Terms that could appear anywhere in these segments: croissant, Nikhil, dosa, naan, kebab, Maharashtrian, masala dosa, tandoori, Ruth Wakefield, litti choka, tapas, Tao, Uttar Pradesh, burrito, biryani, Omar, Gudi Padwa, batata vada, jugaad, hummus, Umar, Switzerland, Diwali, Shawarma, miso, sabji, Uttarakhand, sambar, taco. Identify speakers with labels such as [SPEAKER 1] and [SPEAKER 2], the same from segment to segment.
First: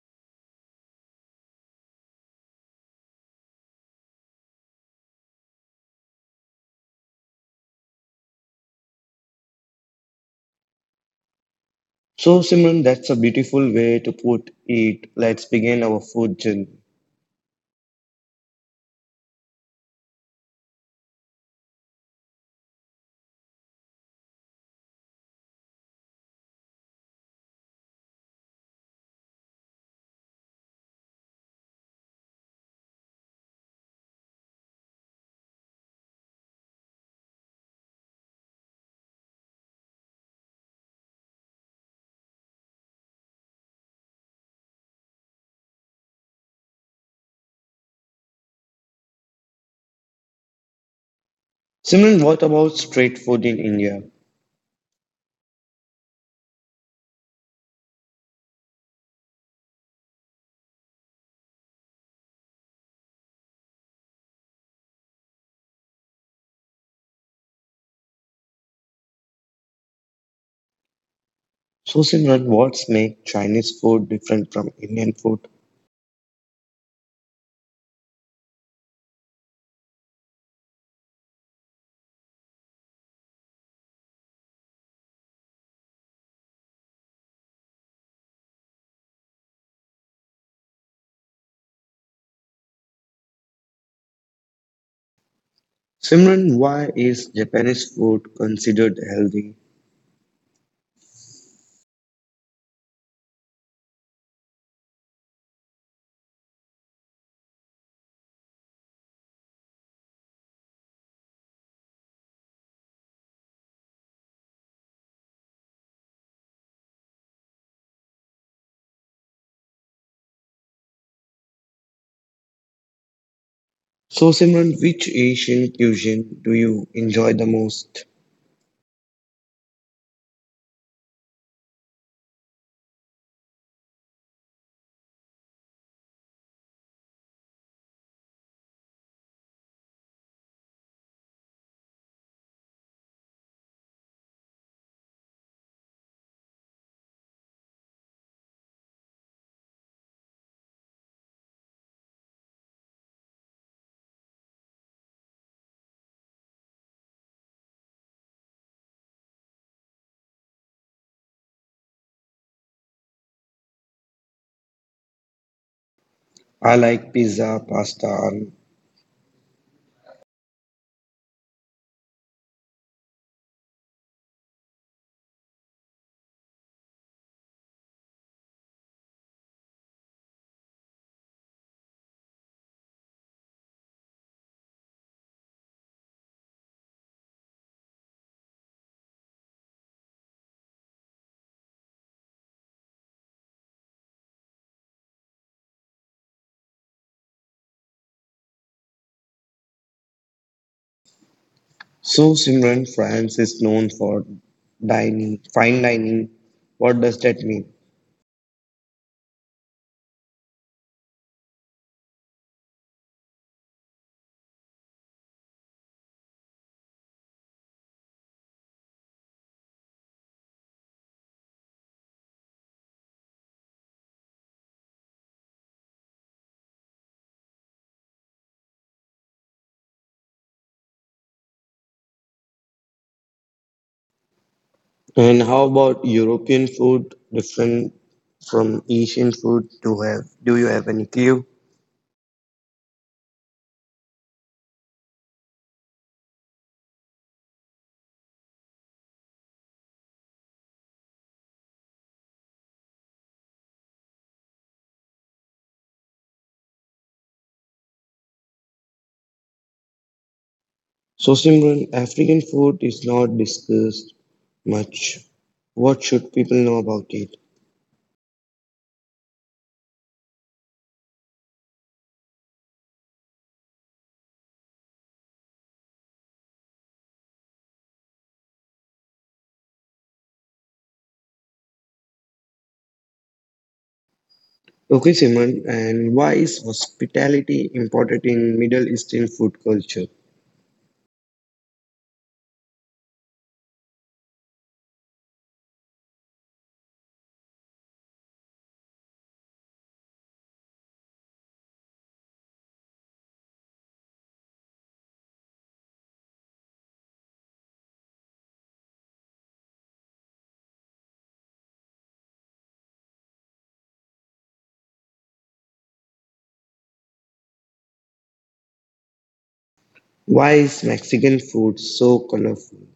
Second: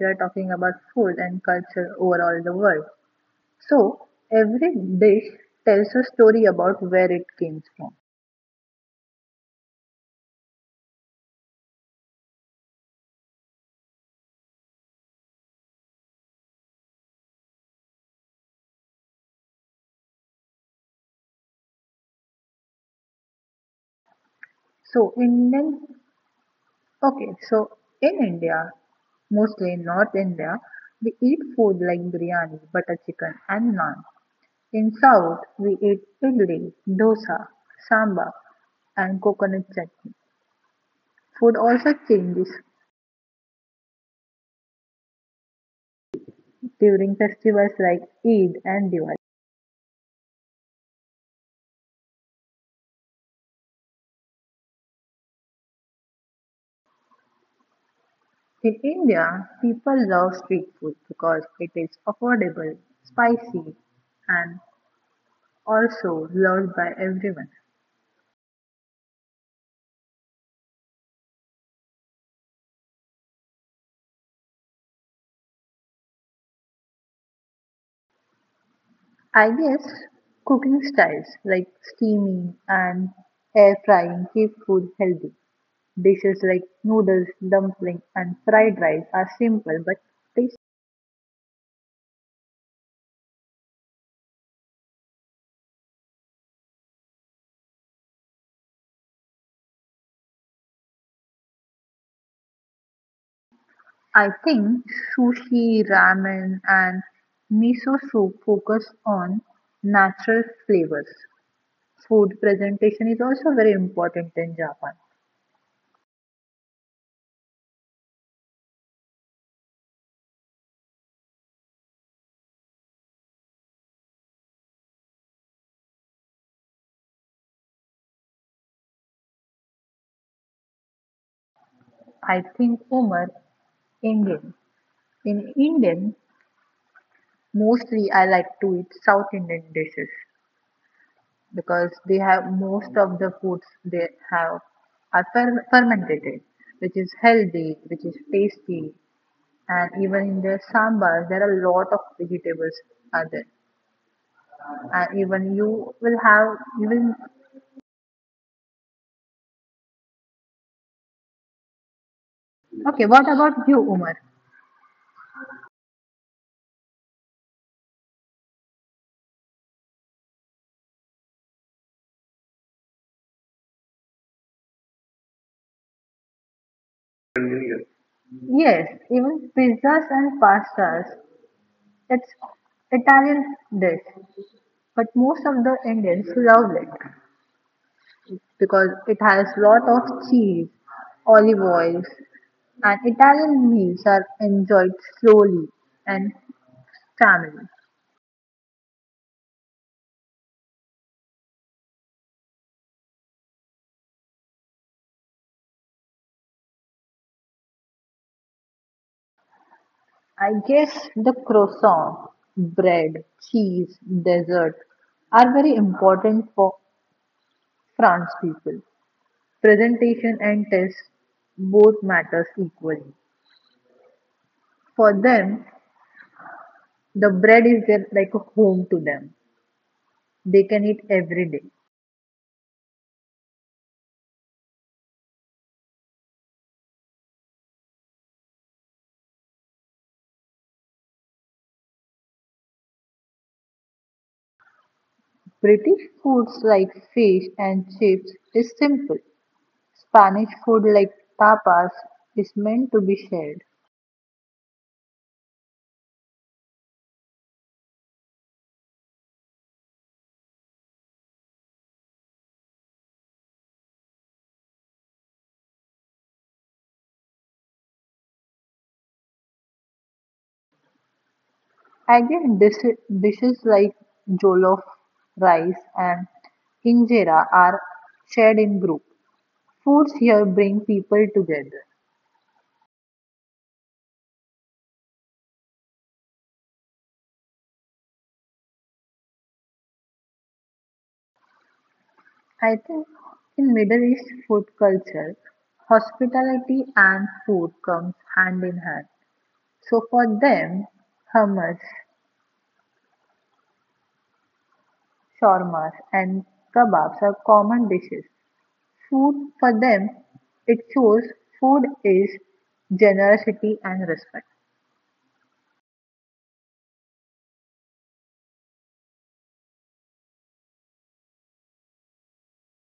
[SPEAKER 1] we are talking about food and culture overall the world. So, every dish tells a story about where it came from.
[SPEAKER 2] So Simran, that's a beautiful way to put it. Let's begin our food journey.
[SPEAKER 1] So, Indian, okay, so in India, mostly in North India, we eat food like biryani, butter chicken, and naan. In South, we eat idli, dosa, sambar, and coconut chutney. Food also changes during festivals like Eid and Diwali.
[SPEAKER 2] Simran, what about street food in India?
[SPEAKER 1] In India, people love street food because it is affordable, spicy, and also loved by everyone.
[SPEAKER 2] So Simran, what's make Chinese food different from Indian food?
[SPEAKER 1] I guess cooking styles like steaming and air frying keep food healthy. Dishes like noodles, dumpling, and fried rice are simple but tasty.
[SPEAKER 2] Simran, why is Japanese food considered healthy?
[SPEAKER 1] I think sushi, ramen, and miso soup focus on natural flavors. Food presentation is also very important in Japan.
[SPEAKER 2] So, Simran, which Asian cuisine do you enjoy the most?
[SPEAKER 1] I think Omar, Indian. In Indian, mostly I like to eat South Indian dishes because they have most of the foods they have are fermented, which is healthy, which is tasty, and even in their sambar there are a lot of vegetables are there. And even you will have even okay. What about you, Umar?
[SPEAKER 2] I like pizza, pasta.
[SPEAKER 1] Yes, even pizzas and pastas. It's Italian dish, but most of the Indians love it because it has lot of cheese, olive oils, and Italian meals are enjoyed slowly and family.
[SPEAKER 2] So, Simran, France is known for dining, fine dining. What does that mean?
[SPEAKER 1] I guess the croissant, bread, cheese, dessert are very important for France people. Presentation and taste both matters equally. For them, the bread is their, like a home to them. They can eat every day.
[SPEAKER 2] And how about European food, different from Asian food? Do you have any clue?
[SPEAKER 1] British foods like fish and chips is simple. Spanish food like tapas is meant to be shared.
[SPEAKER 2] So, Simran, African food is not discussed much. What should people know about it?
[SPEAKER 1] Again, dishes like jollof rice and injera are shared in group. Foods here bring people together.
[SPEAKER 2] Okay, Simon, and why is hospitality important in Middle Eastern food culture?
[SPEAKER 1] I think in Middle East food culture, hospitality and food comes hand in hand. So for them, hummus, Shawarmas and kebabs are common dishes. Food for them it shows food is generosity and respect.
[SPEAKER 2] Why is Mexican food so colorful?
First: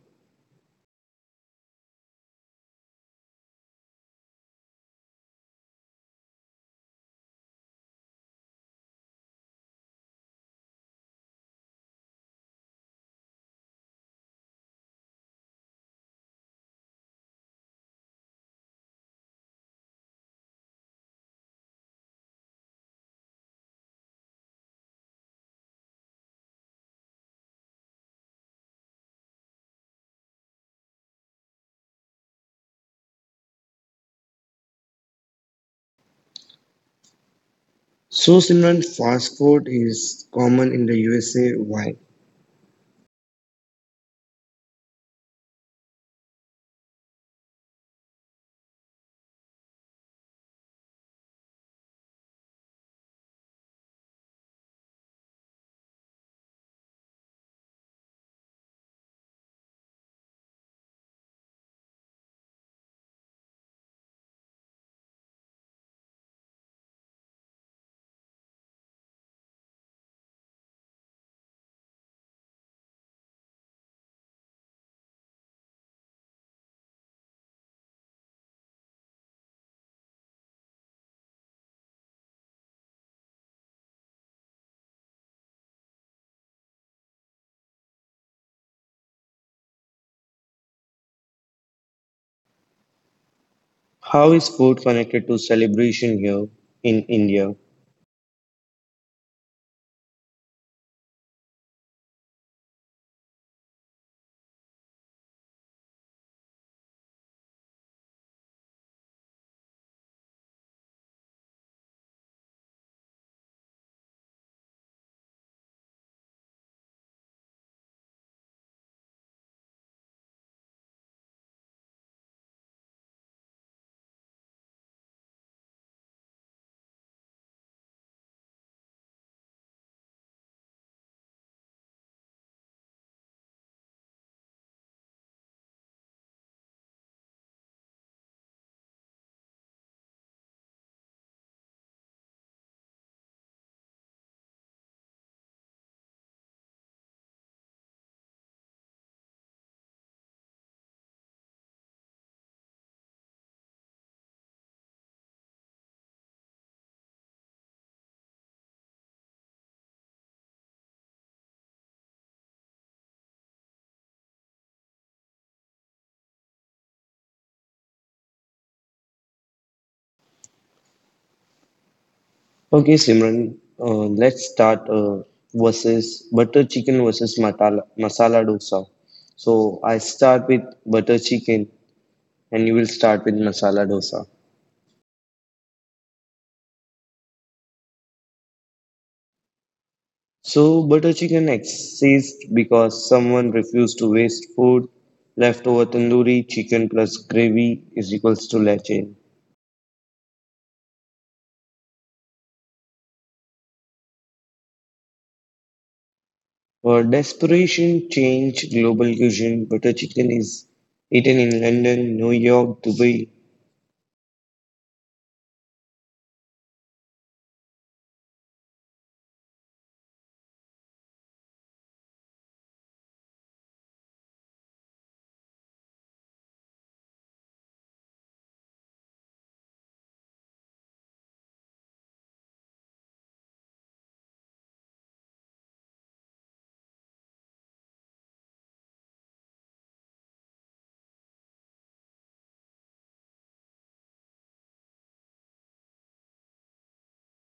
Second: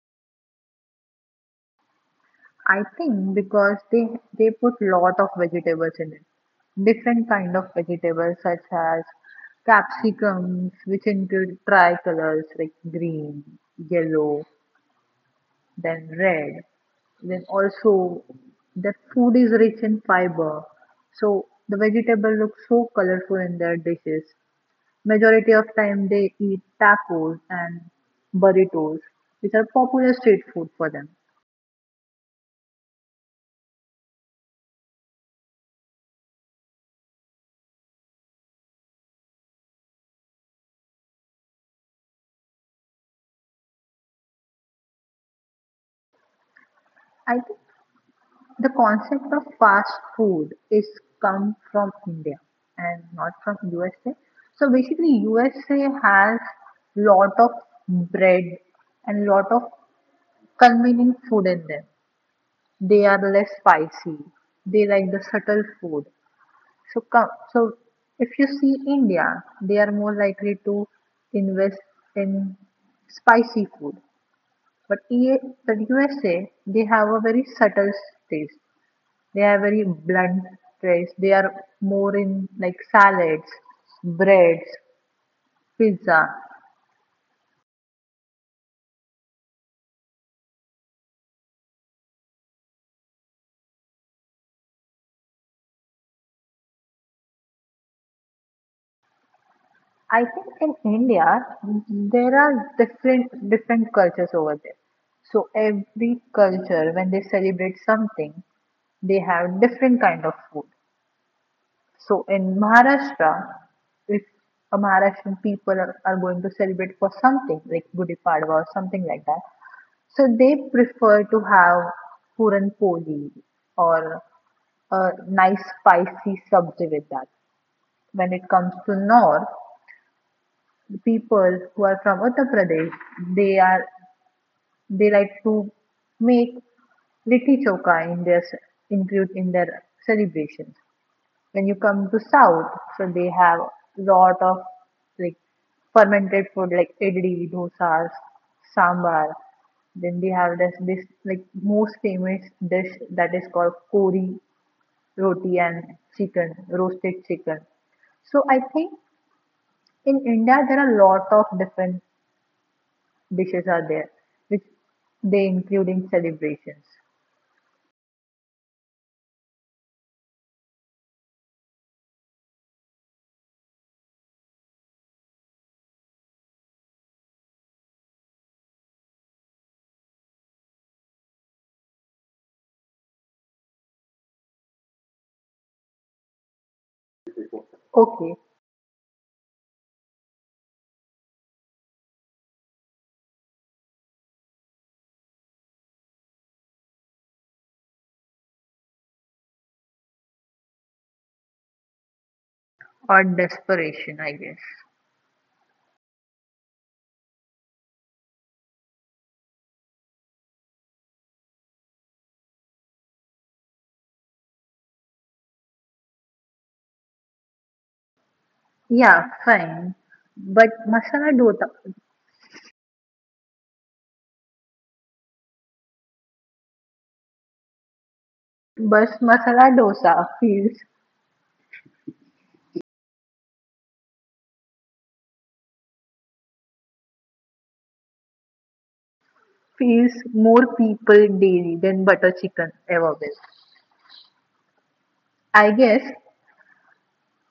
[SPEAKER 1] I think because they put lot of vegetables in it. Different kind of vegetables such as capsicums, which include tricolors like green, yellow, then red. Then also the food is rich in fiber, so the vegetable looks so colorful in their dishes. Majority of time they eat tacos and burritos, which are popular street food for them.
[SPEAKER 2] So, Simon, fast food is common in the USA. Why?
[SPEAKER 1] I think the concept of fast food is come from India and not from USA. So basically, USA has lot of bread and lot of convenient food in them. They are less spicy. They like the subtle food. So, come, so if you see India, they are more likely to invest in spicy food. But EA, the USA, they have a very subtle taste. They have very blunt taste. They are more in like salads, breads, pizza.
[SPEAKER 2] How is food connected to celebration here in India?
[SPEAKER 1] I think in India there are different different cultures over there. So every culture, when they celebrate something, they have different kind of food. So in Maharashtra, if a Maharashtrian people are going to celebrate for something like Gudi Padwa or something like that, so they prefer to have Puran Poli or a nice spicy sabji with that. When it comes to North, the people who are from Uttar Pradesh, they are they like to make litti choka in their include in their celebrations. When you come to South, so they have lot of like fermented food like idli, dosas, sambar. Then they have this like most famous dish that is called kori roti and chicken, roasted chicken. So I think in India there are lot of different dishes are there which they include in celebrations.
[SPEAKER 2] Okay, Simran, let's start versus butter chicken versus matala, masala dosa. So, I start with butter chicken and you will start with masala dosa.
[SPEAKER 1] Okay,
[SPEAKER 2] So, butter chicken exists because someone refused to waste food. Leftover tandoori chicken plus gravy is equals to leche.
[SPEAKER 1] or desperation, I guess.
[SPEAKER 2] For desperation change global cuisine, butter chicken is eaten in London, New York, Dubai.
[SPEAKER 1] Yeah, fine. But masala dota. But masala dosa feels more people daily than butter chicken ever will. I guess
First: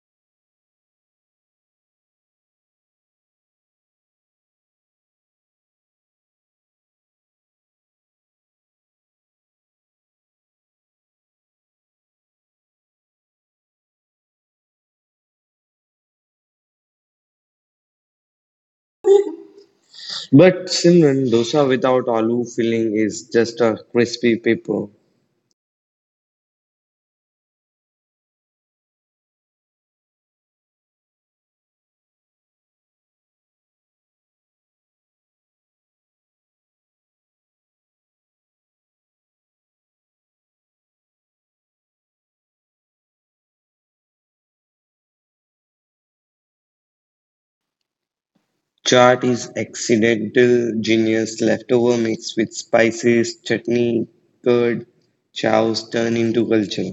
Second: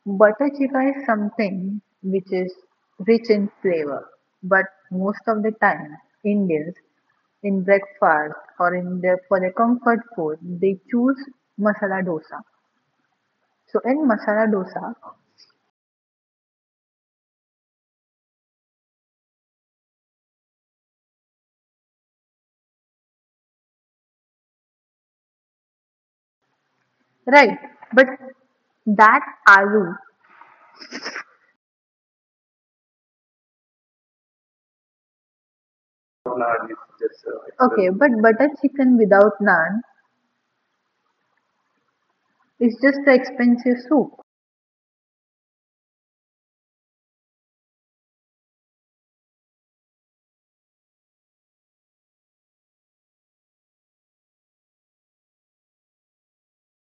[SPEAKER 1] butter chicken is something which is rich in flavor, but most of the time Indians in breakfast or in their for their comfort food they choose masala dosa. So in masala dosa,
[SPEAKER 2] But Simran, dosa without aloo filling is just a crispy paper.
[SPEAKER 1] right? But that aloo naan is just okay, but butter chicken without naan. It's just the expensive soup.
[SPEAKER 2] Chaat is accidental genius. Leftover mixed with spices, chutney, curd, chows turn into culture.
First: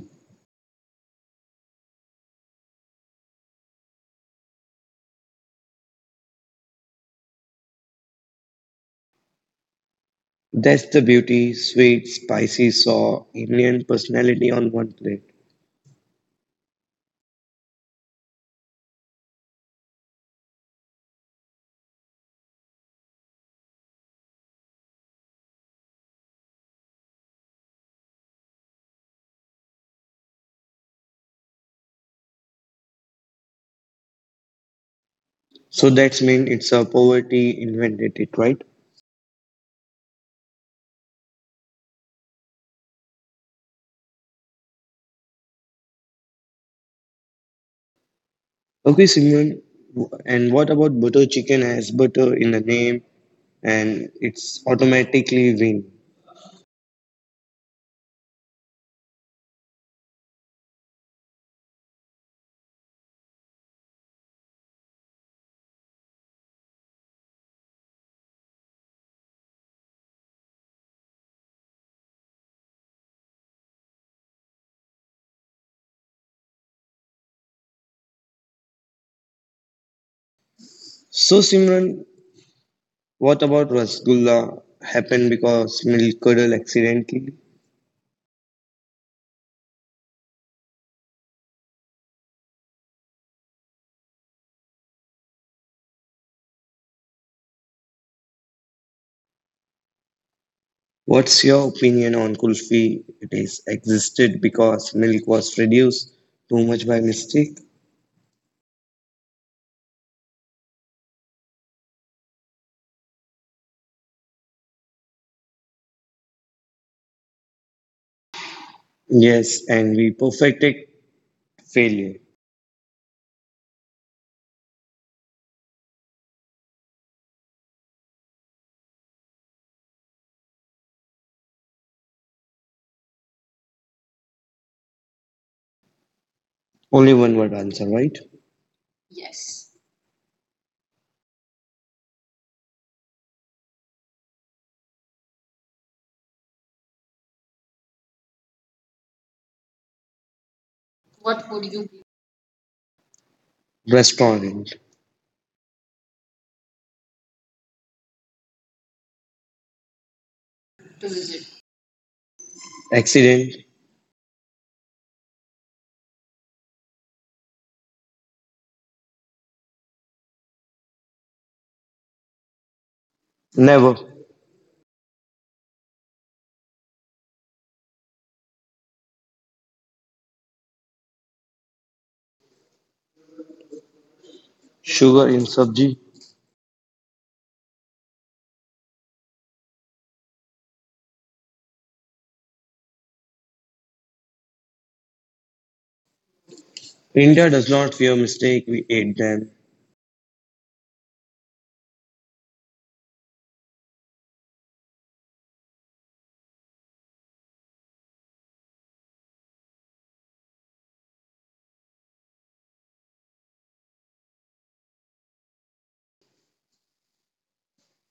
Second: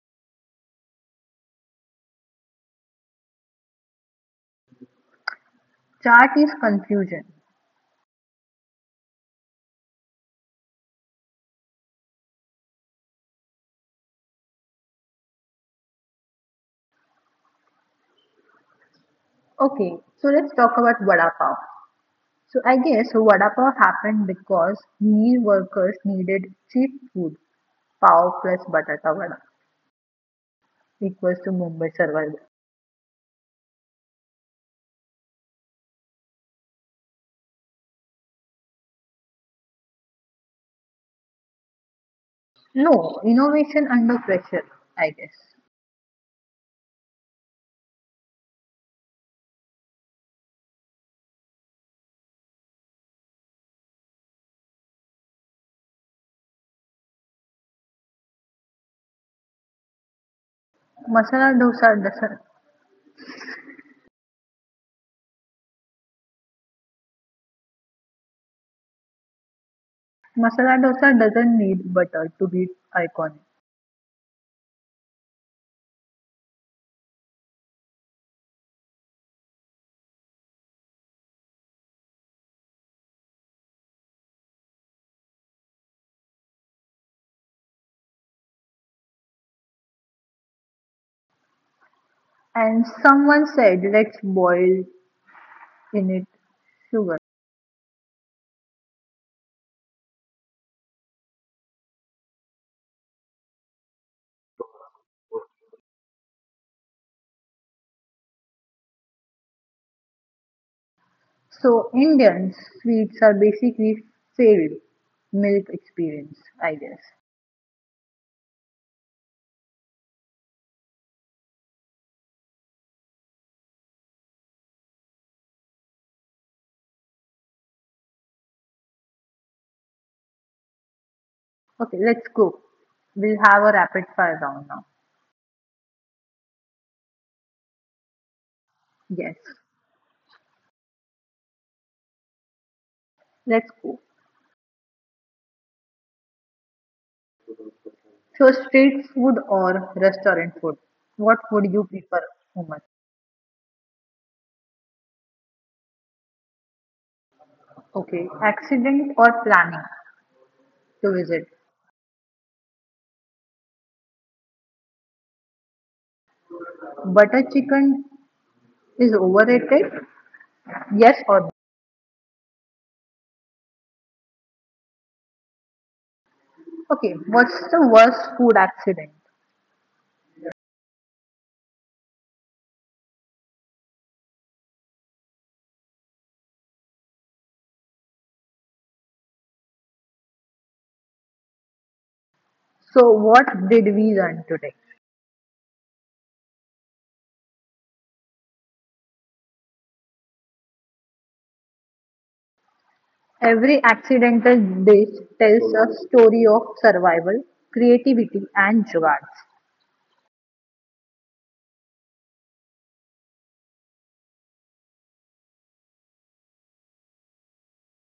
[SPEAKER 1] Chaat is confusion.
[SPEAKER 2] That's the beauty: sweet, spicy, sour, Indian personality on one plate.
[SPEAKER 1] Okay, so let's talk about vada pav. So I guess vada pav happened because meal workers needed cheap food. Pav plus batata vada equals to Mumbai survival.
[SPEAKER 2] So that's mean it's a poverty invented it, right?
[SPEAKER 1] No, innovation under pressure, I guess.
[SPEAKER 2] Okay, Simran. And what about butter chicken has butter in the name and it's automatically win?
[SPEAKER 1] Masala dosa doesn't. Masala dosa doesn't need butter to be iconic.
[SPEAKER 2] So Simran, what about Rasgulla happened because milk curdle accidentally?
[SPEAKER 1] And someone said let's boil in it sugar.
[SPEAKER 2] What's your opinion on kulfi? It is existed because milk was reduced too much by mistake.
[SPEAKER 1] So Indian sweets are basically failed milk experience, I guess.
[SPEAKER 2] Yes, and we perfected failure.
[SPEAKER 1] Okay, let's go. We'll have a rapid fire round now.
[SPEAKER 2] Only one word answer, right?
[SPEAKER 1] Yes, let's go. So street food or restaurant food? What would you prefer, Umar?
[SPEAKER 2] Restaurant.
[SPEAKER 1] Okay, accident or planning to visit?
[SPEAKER 2] Accident.
[SPEAKER 1] Butter chicken is overrated? Yes or no?
[SPEAKER 2] Never.
[SPEAKER 1] Okay, what's the worst food accident?
[SPEAKER 2] Sugar in sabji.
[SPEAKER 1] So what did we learn today?
[SPEAKER 2] India does not fear mistake, we ate them.
[SPEAKER 1] Every accidental dish tells a story of survival, creativity, and jugaad.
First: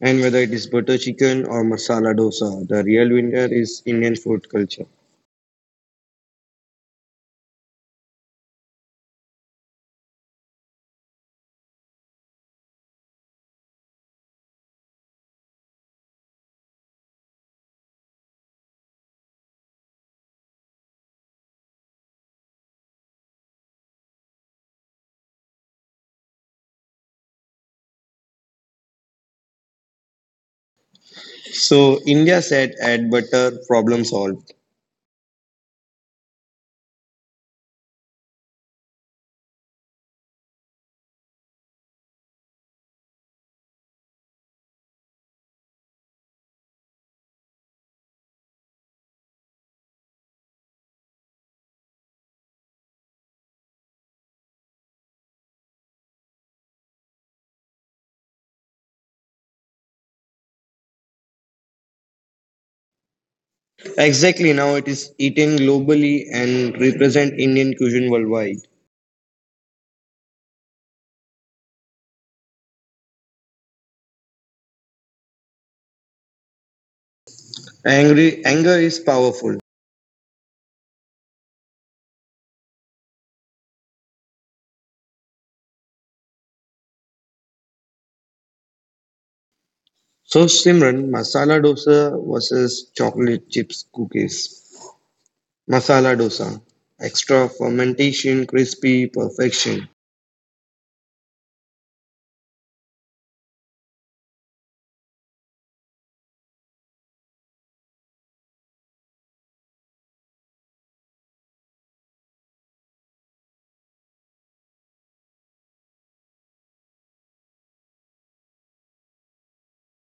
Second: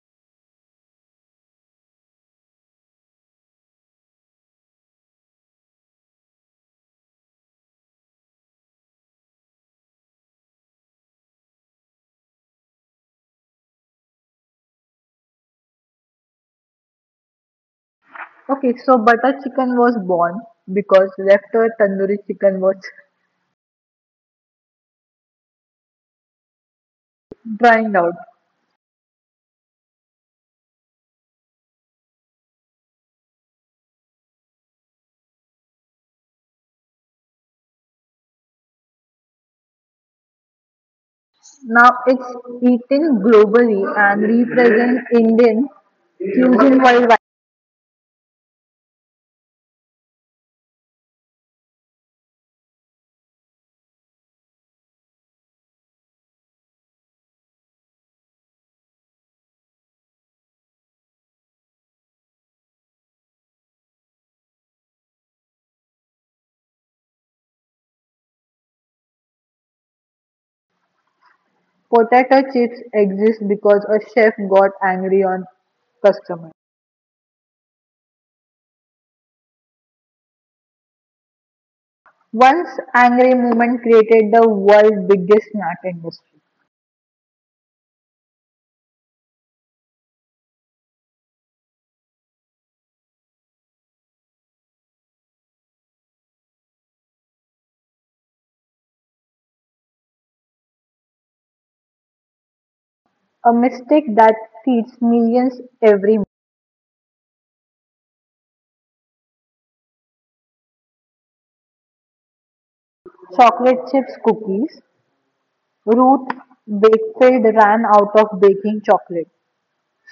[SPEAKER 2] And whether it is butter chicken or masala dosa, the real winner is Indian food culture.
[SPEAKER 1] Okay, so butter chicken was born because leftover tandoori chicken was drying out.
[SPEAKER 2] So India said add butter, problem solved.
[SPEAKER 1] Now it's eaten globally and represents Indian cuisine worldwide.
[SPEAKER 2] Exactly now it is eaten globally and represent Indian cuisine worldwide.
[SPEAKER 1] Potato chips exist because a chef got angry on customer.
[SPEAKER 2] Angry anger is powerful.
[SPEAKER 1] Once angry moment created the world's biggest snack industry.
[SPEAKER 2] So Simran, masala dosa versus chocolate chips cookies. Masala dosa. Extra fermentation, crispy perfection.
[SPEAKER 1] A mistake that feeds millions every month. Chocolate chips cookies. Ruth Wakefield ran out of baking chocolate.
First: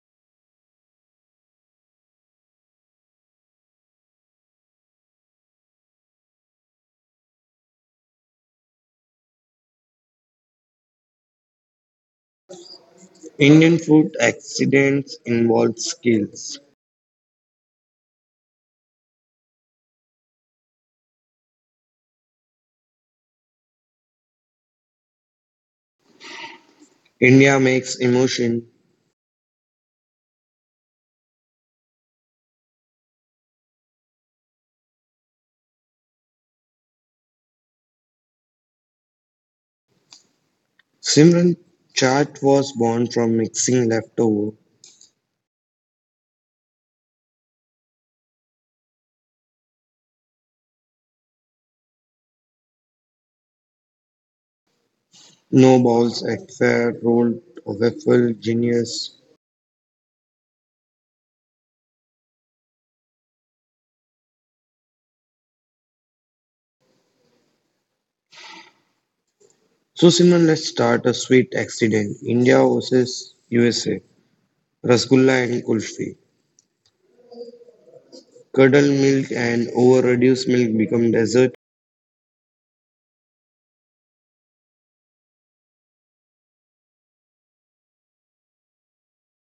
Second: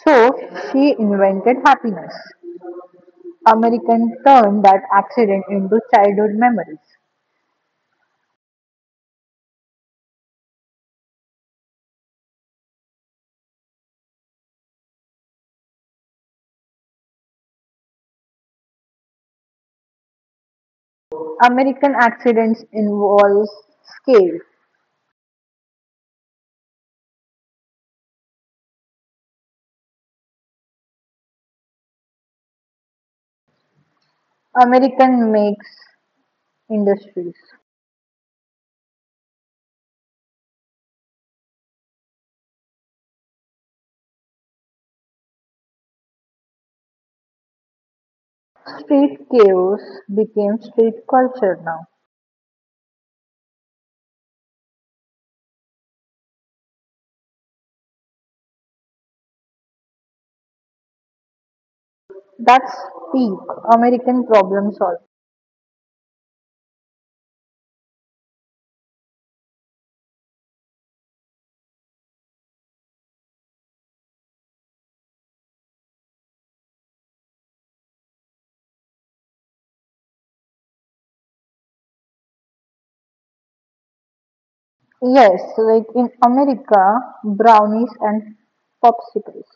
[SPEAKER 1] So she invented happiness. American turned that accident into childhood memories.
[SPEAKER 2] Indian food accidents involve skills.
[SPEAKER 1] American accidents involves scale.
[SPEAKER 2] India makes emotion.
[SPEAKER 1] American makes industries.
[SPEAKER 2] Simran, chaat was born from mixing leftover.
[SPEAKER 1] Street chaos became street culture now.
[SPEAKER 2] No balls at fair, rolled waffle, genius.
[SPEAKER 1] That's peak American problem solving.
[SPEAKER 2] So Simran, let's start a sweet accident. India versus USA. Rasgulla and kulfi. Curdled milk and over-reduced milk become dessert.
[SPEAKER 1] Yes, like in America, brownies and popsicles.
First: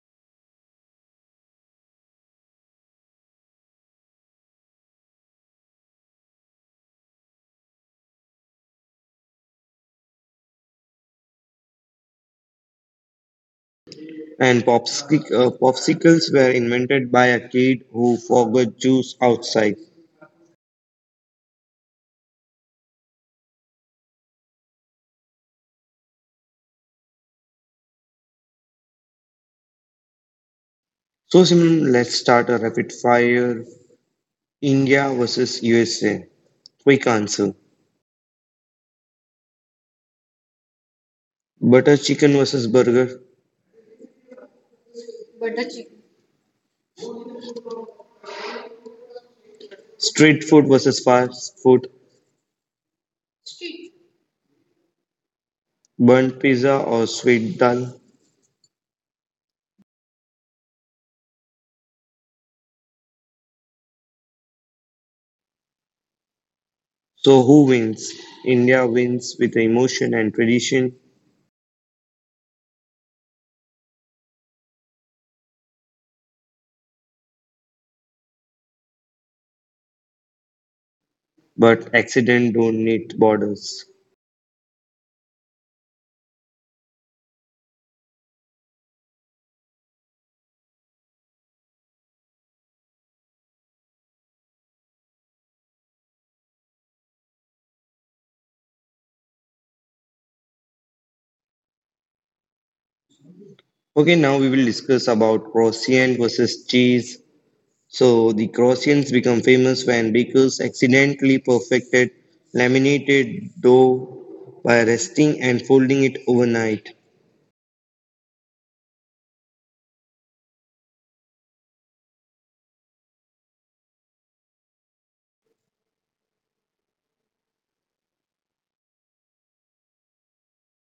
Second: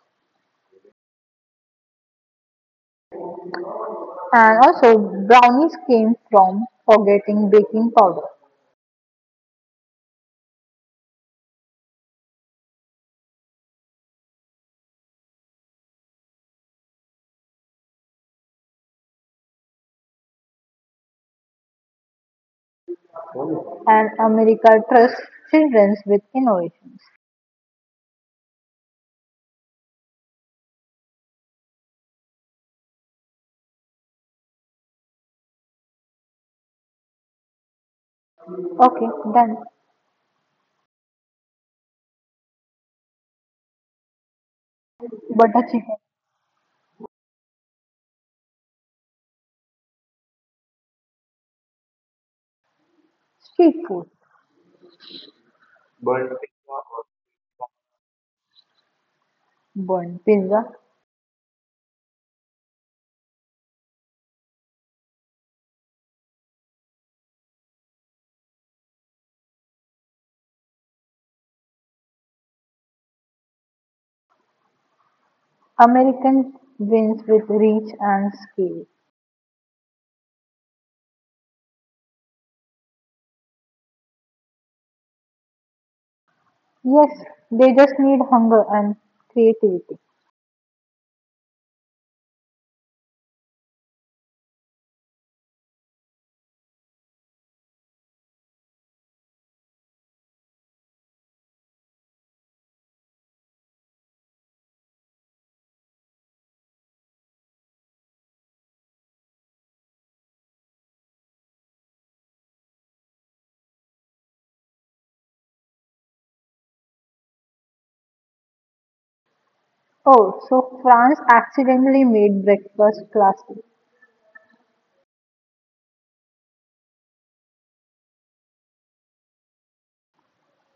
[SPEAKER 1] And also, brownies came from forgetting baking powder.
[SPEAKER 2] And popsicles were invented by a kid who forgot juice outside.
[SPEAKER 1] And America trusts children with innovations.
[SPEAKER 2] So, Simon, let's start a rapid fire. India versus USA. Quick answer.
[SPEAKER 1] Okay, done.
[SPEAKER 2] Butter chicken versus burger.
[SPEAKER 1] Butter chicken,
[SPEAKER 2] Street food versus fast food.
[SPEAKER 1] street food,
[SPEAKER 2] Burnt
[SPEAKER 1] burnt
[SPEAKER 2] pizza or sweet dal.
[SPEAKER 1] pizza.
[SPEAKER 2] So, who wins? India wins with emotion and tradition,
[SPEAKER 1] American wins with reach and scale.
[SPEAKER 2] but accident don't need borders.
[SPEAKER 1] Yes, they just need hunger and creativity.
[SPEAKER 2] Okay, now we will discuss about croissant versus cheese. So the Croatians become famous when bakers accidentally perfected laminated dough by resting and folding it overnight.
[SPEAKER 1] Oh, so France accidentally made breakfast classic.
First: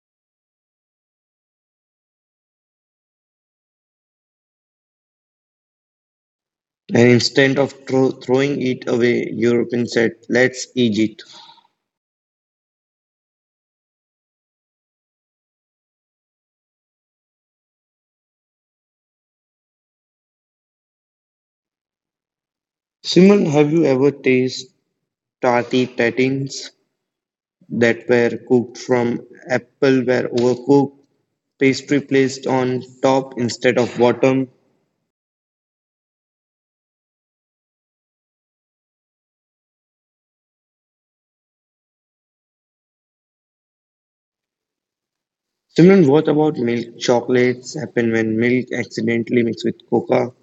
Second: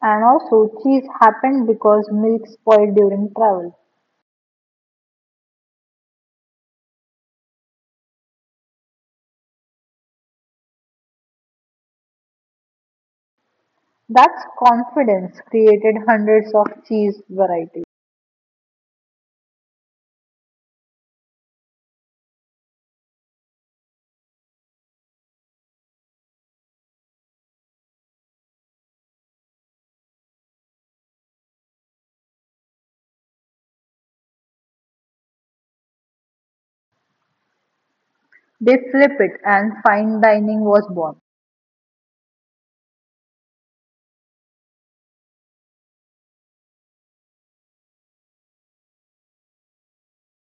[SPEAKER 1] And also, cheese happened because milk spoiled during travel.
[SPEAKER 2] And instead of throwing it away, Europeans said, let's eat it.
[SPEAKER 1] That's confidence created hundreds of cheese varieties.
[SPEAKER 2] Simon, have you ever tasted tarty tatins that were cooked from apple were overcooked, pastry placed on top instead of bottom?
[SPEAKER 1] They flip it and fine dining was born.
[SPEAKER 2] Simon, what about milk chocolates happen when milk accidentally mixed with coca?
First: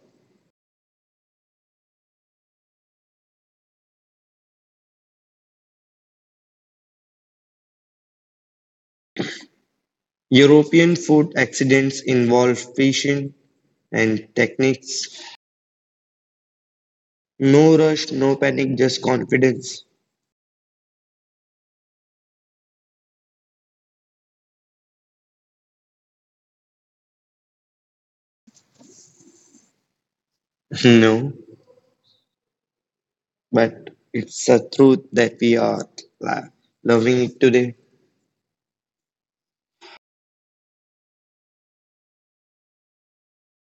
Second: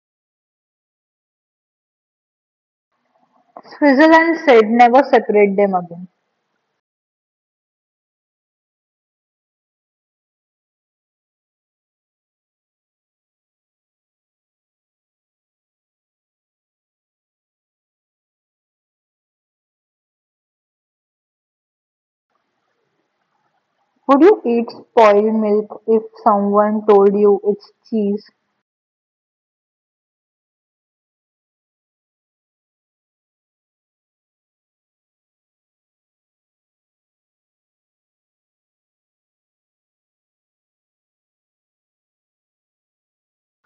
[SPEAKER 1] Switzerland said never separate them again.
[SPEAKER 2] European food accidents involve patience and techniques. No rush, no panic, just confidence.
[SPEAKER 1] Would you eat spoiled milk if someone told you it's cheese?
[SPEAKER 2] No, but it's a truth that we are la- loving it today.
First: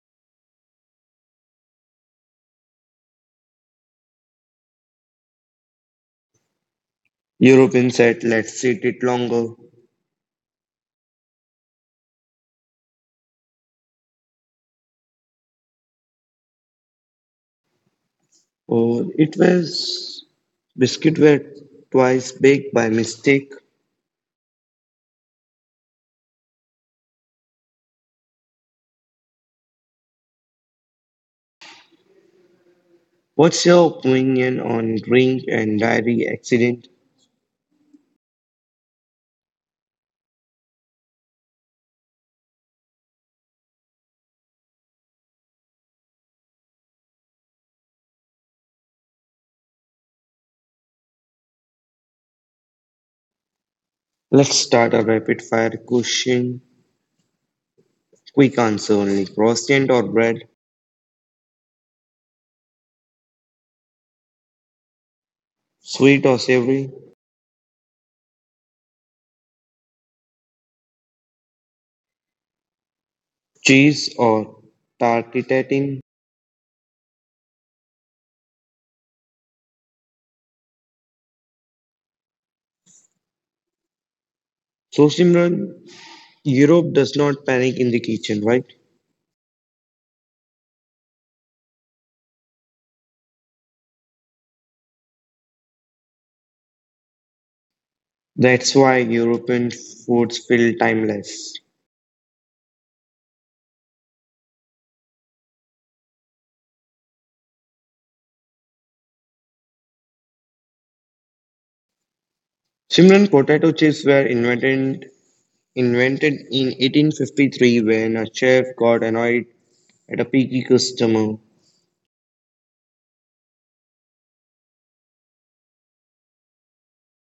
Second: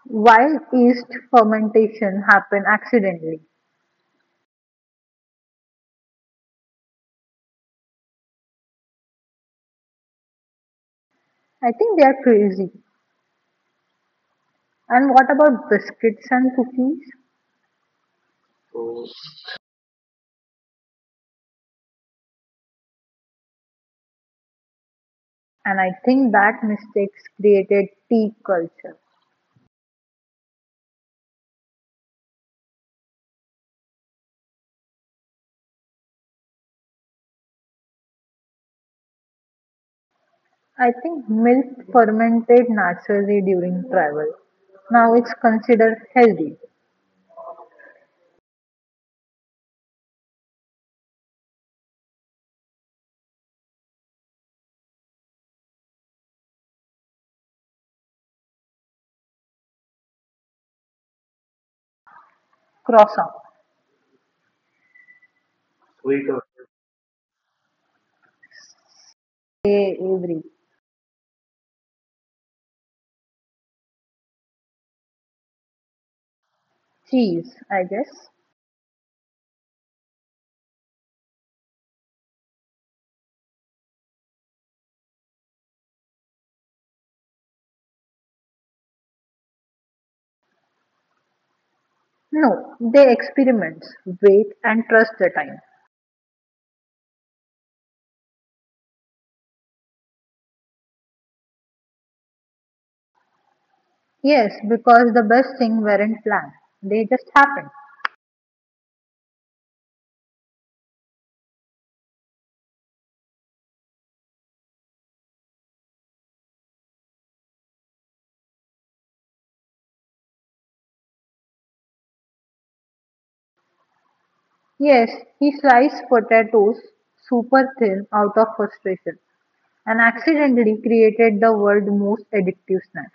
[SPEAKER 1] While yeast fermentation happened accidentally.
[SPEAKER 2] European said, let's eat it longer.
[SPEAKER 1] I think they are crazy. And what about biscuits and cookies?
[SPEAKER 2] Or it was biscuit were twice baked by mistake.
[SPEAKER 1] And I think that mistakes created tea culture.
[SPEAKER 2] What's your opinion on drink and diary accident?
[SPEAKER 1] I think milk fermented naturally during travel. Now it's considered healthy.
[SPEAKER 2] Let's start a rapid fire question. Quick answer only. Croissant or bread?
[SPEAKER 1] Croissant.
[SPEAKER 2] Sweet
[SPEAKER 1] Sweet
[SPEAKER 2] or
[SPEAKER 1] or.
[SPEAKER 2] savory,
[SPEAKER 1] They every
[SPEAKER 2] cheese or tartitatin.
[SPEAKER 1] cheese, I guess.
[SPEAKER 2] So, Simran, Europe does not panic in the kitchen, right?
[SPEAKER 1] No, they experiment, wait and trust the time.
[SPEAKER 2] That's why European foods feel timeless.
[SPEAKER 1] Yes, because the best thing weren't planned. They just happened.
[SPEAKER 2] Simran, potato chips were invented in 1853 when a chef got annoyed at a picky customer.
[SPEAKER 1] Yes, he sliced potatoes super thin out of frustration and accidentally created the world's most addictive snack.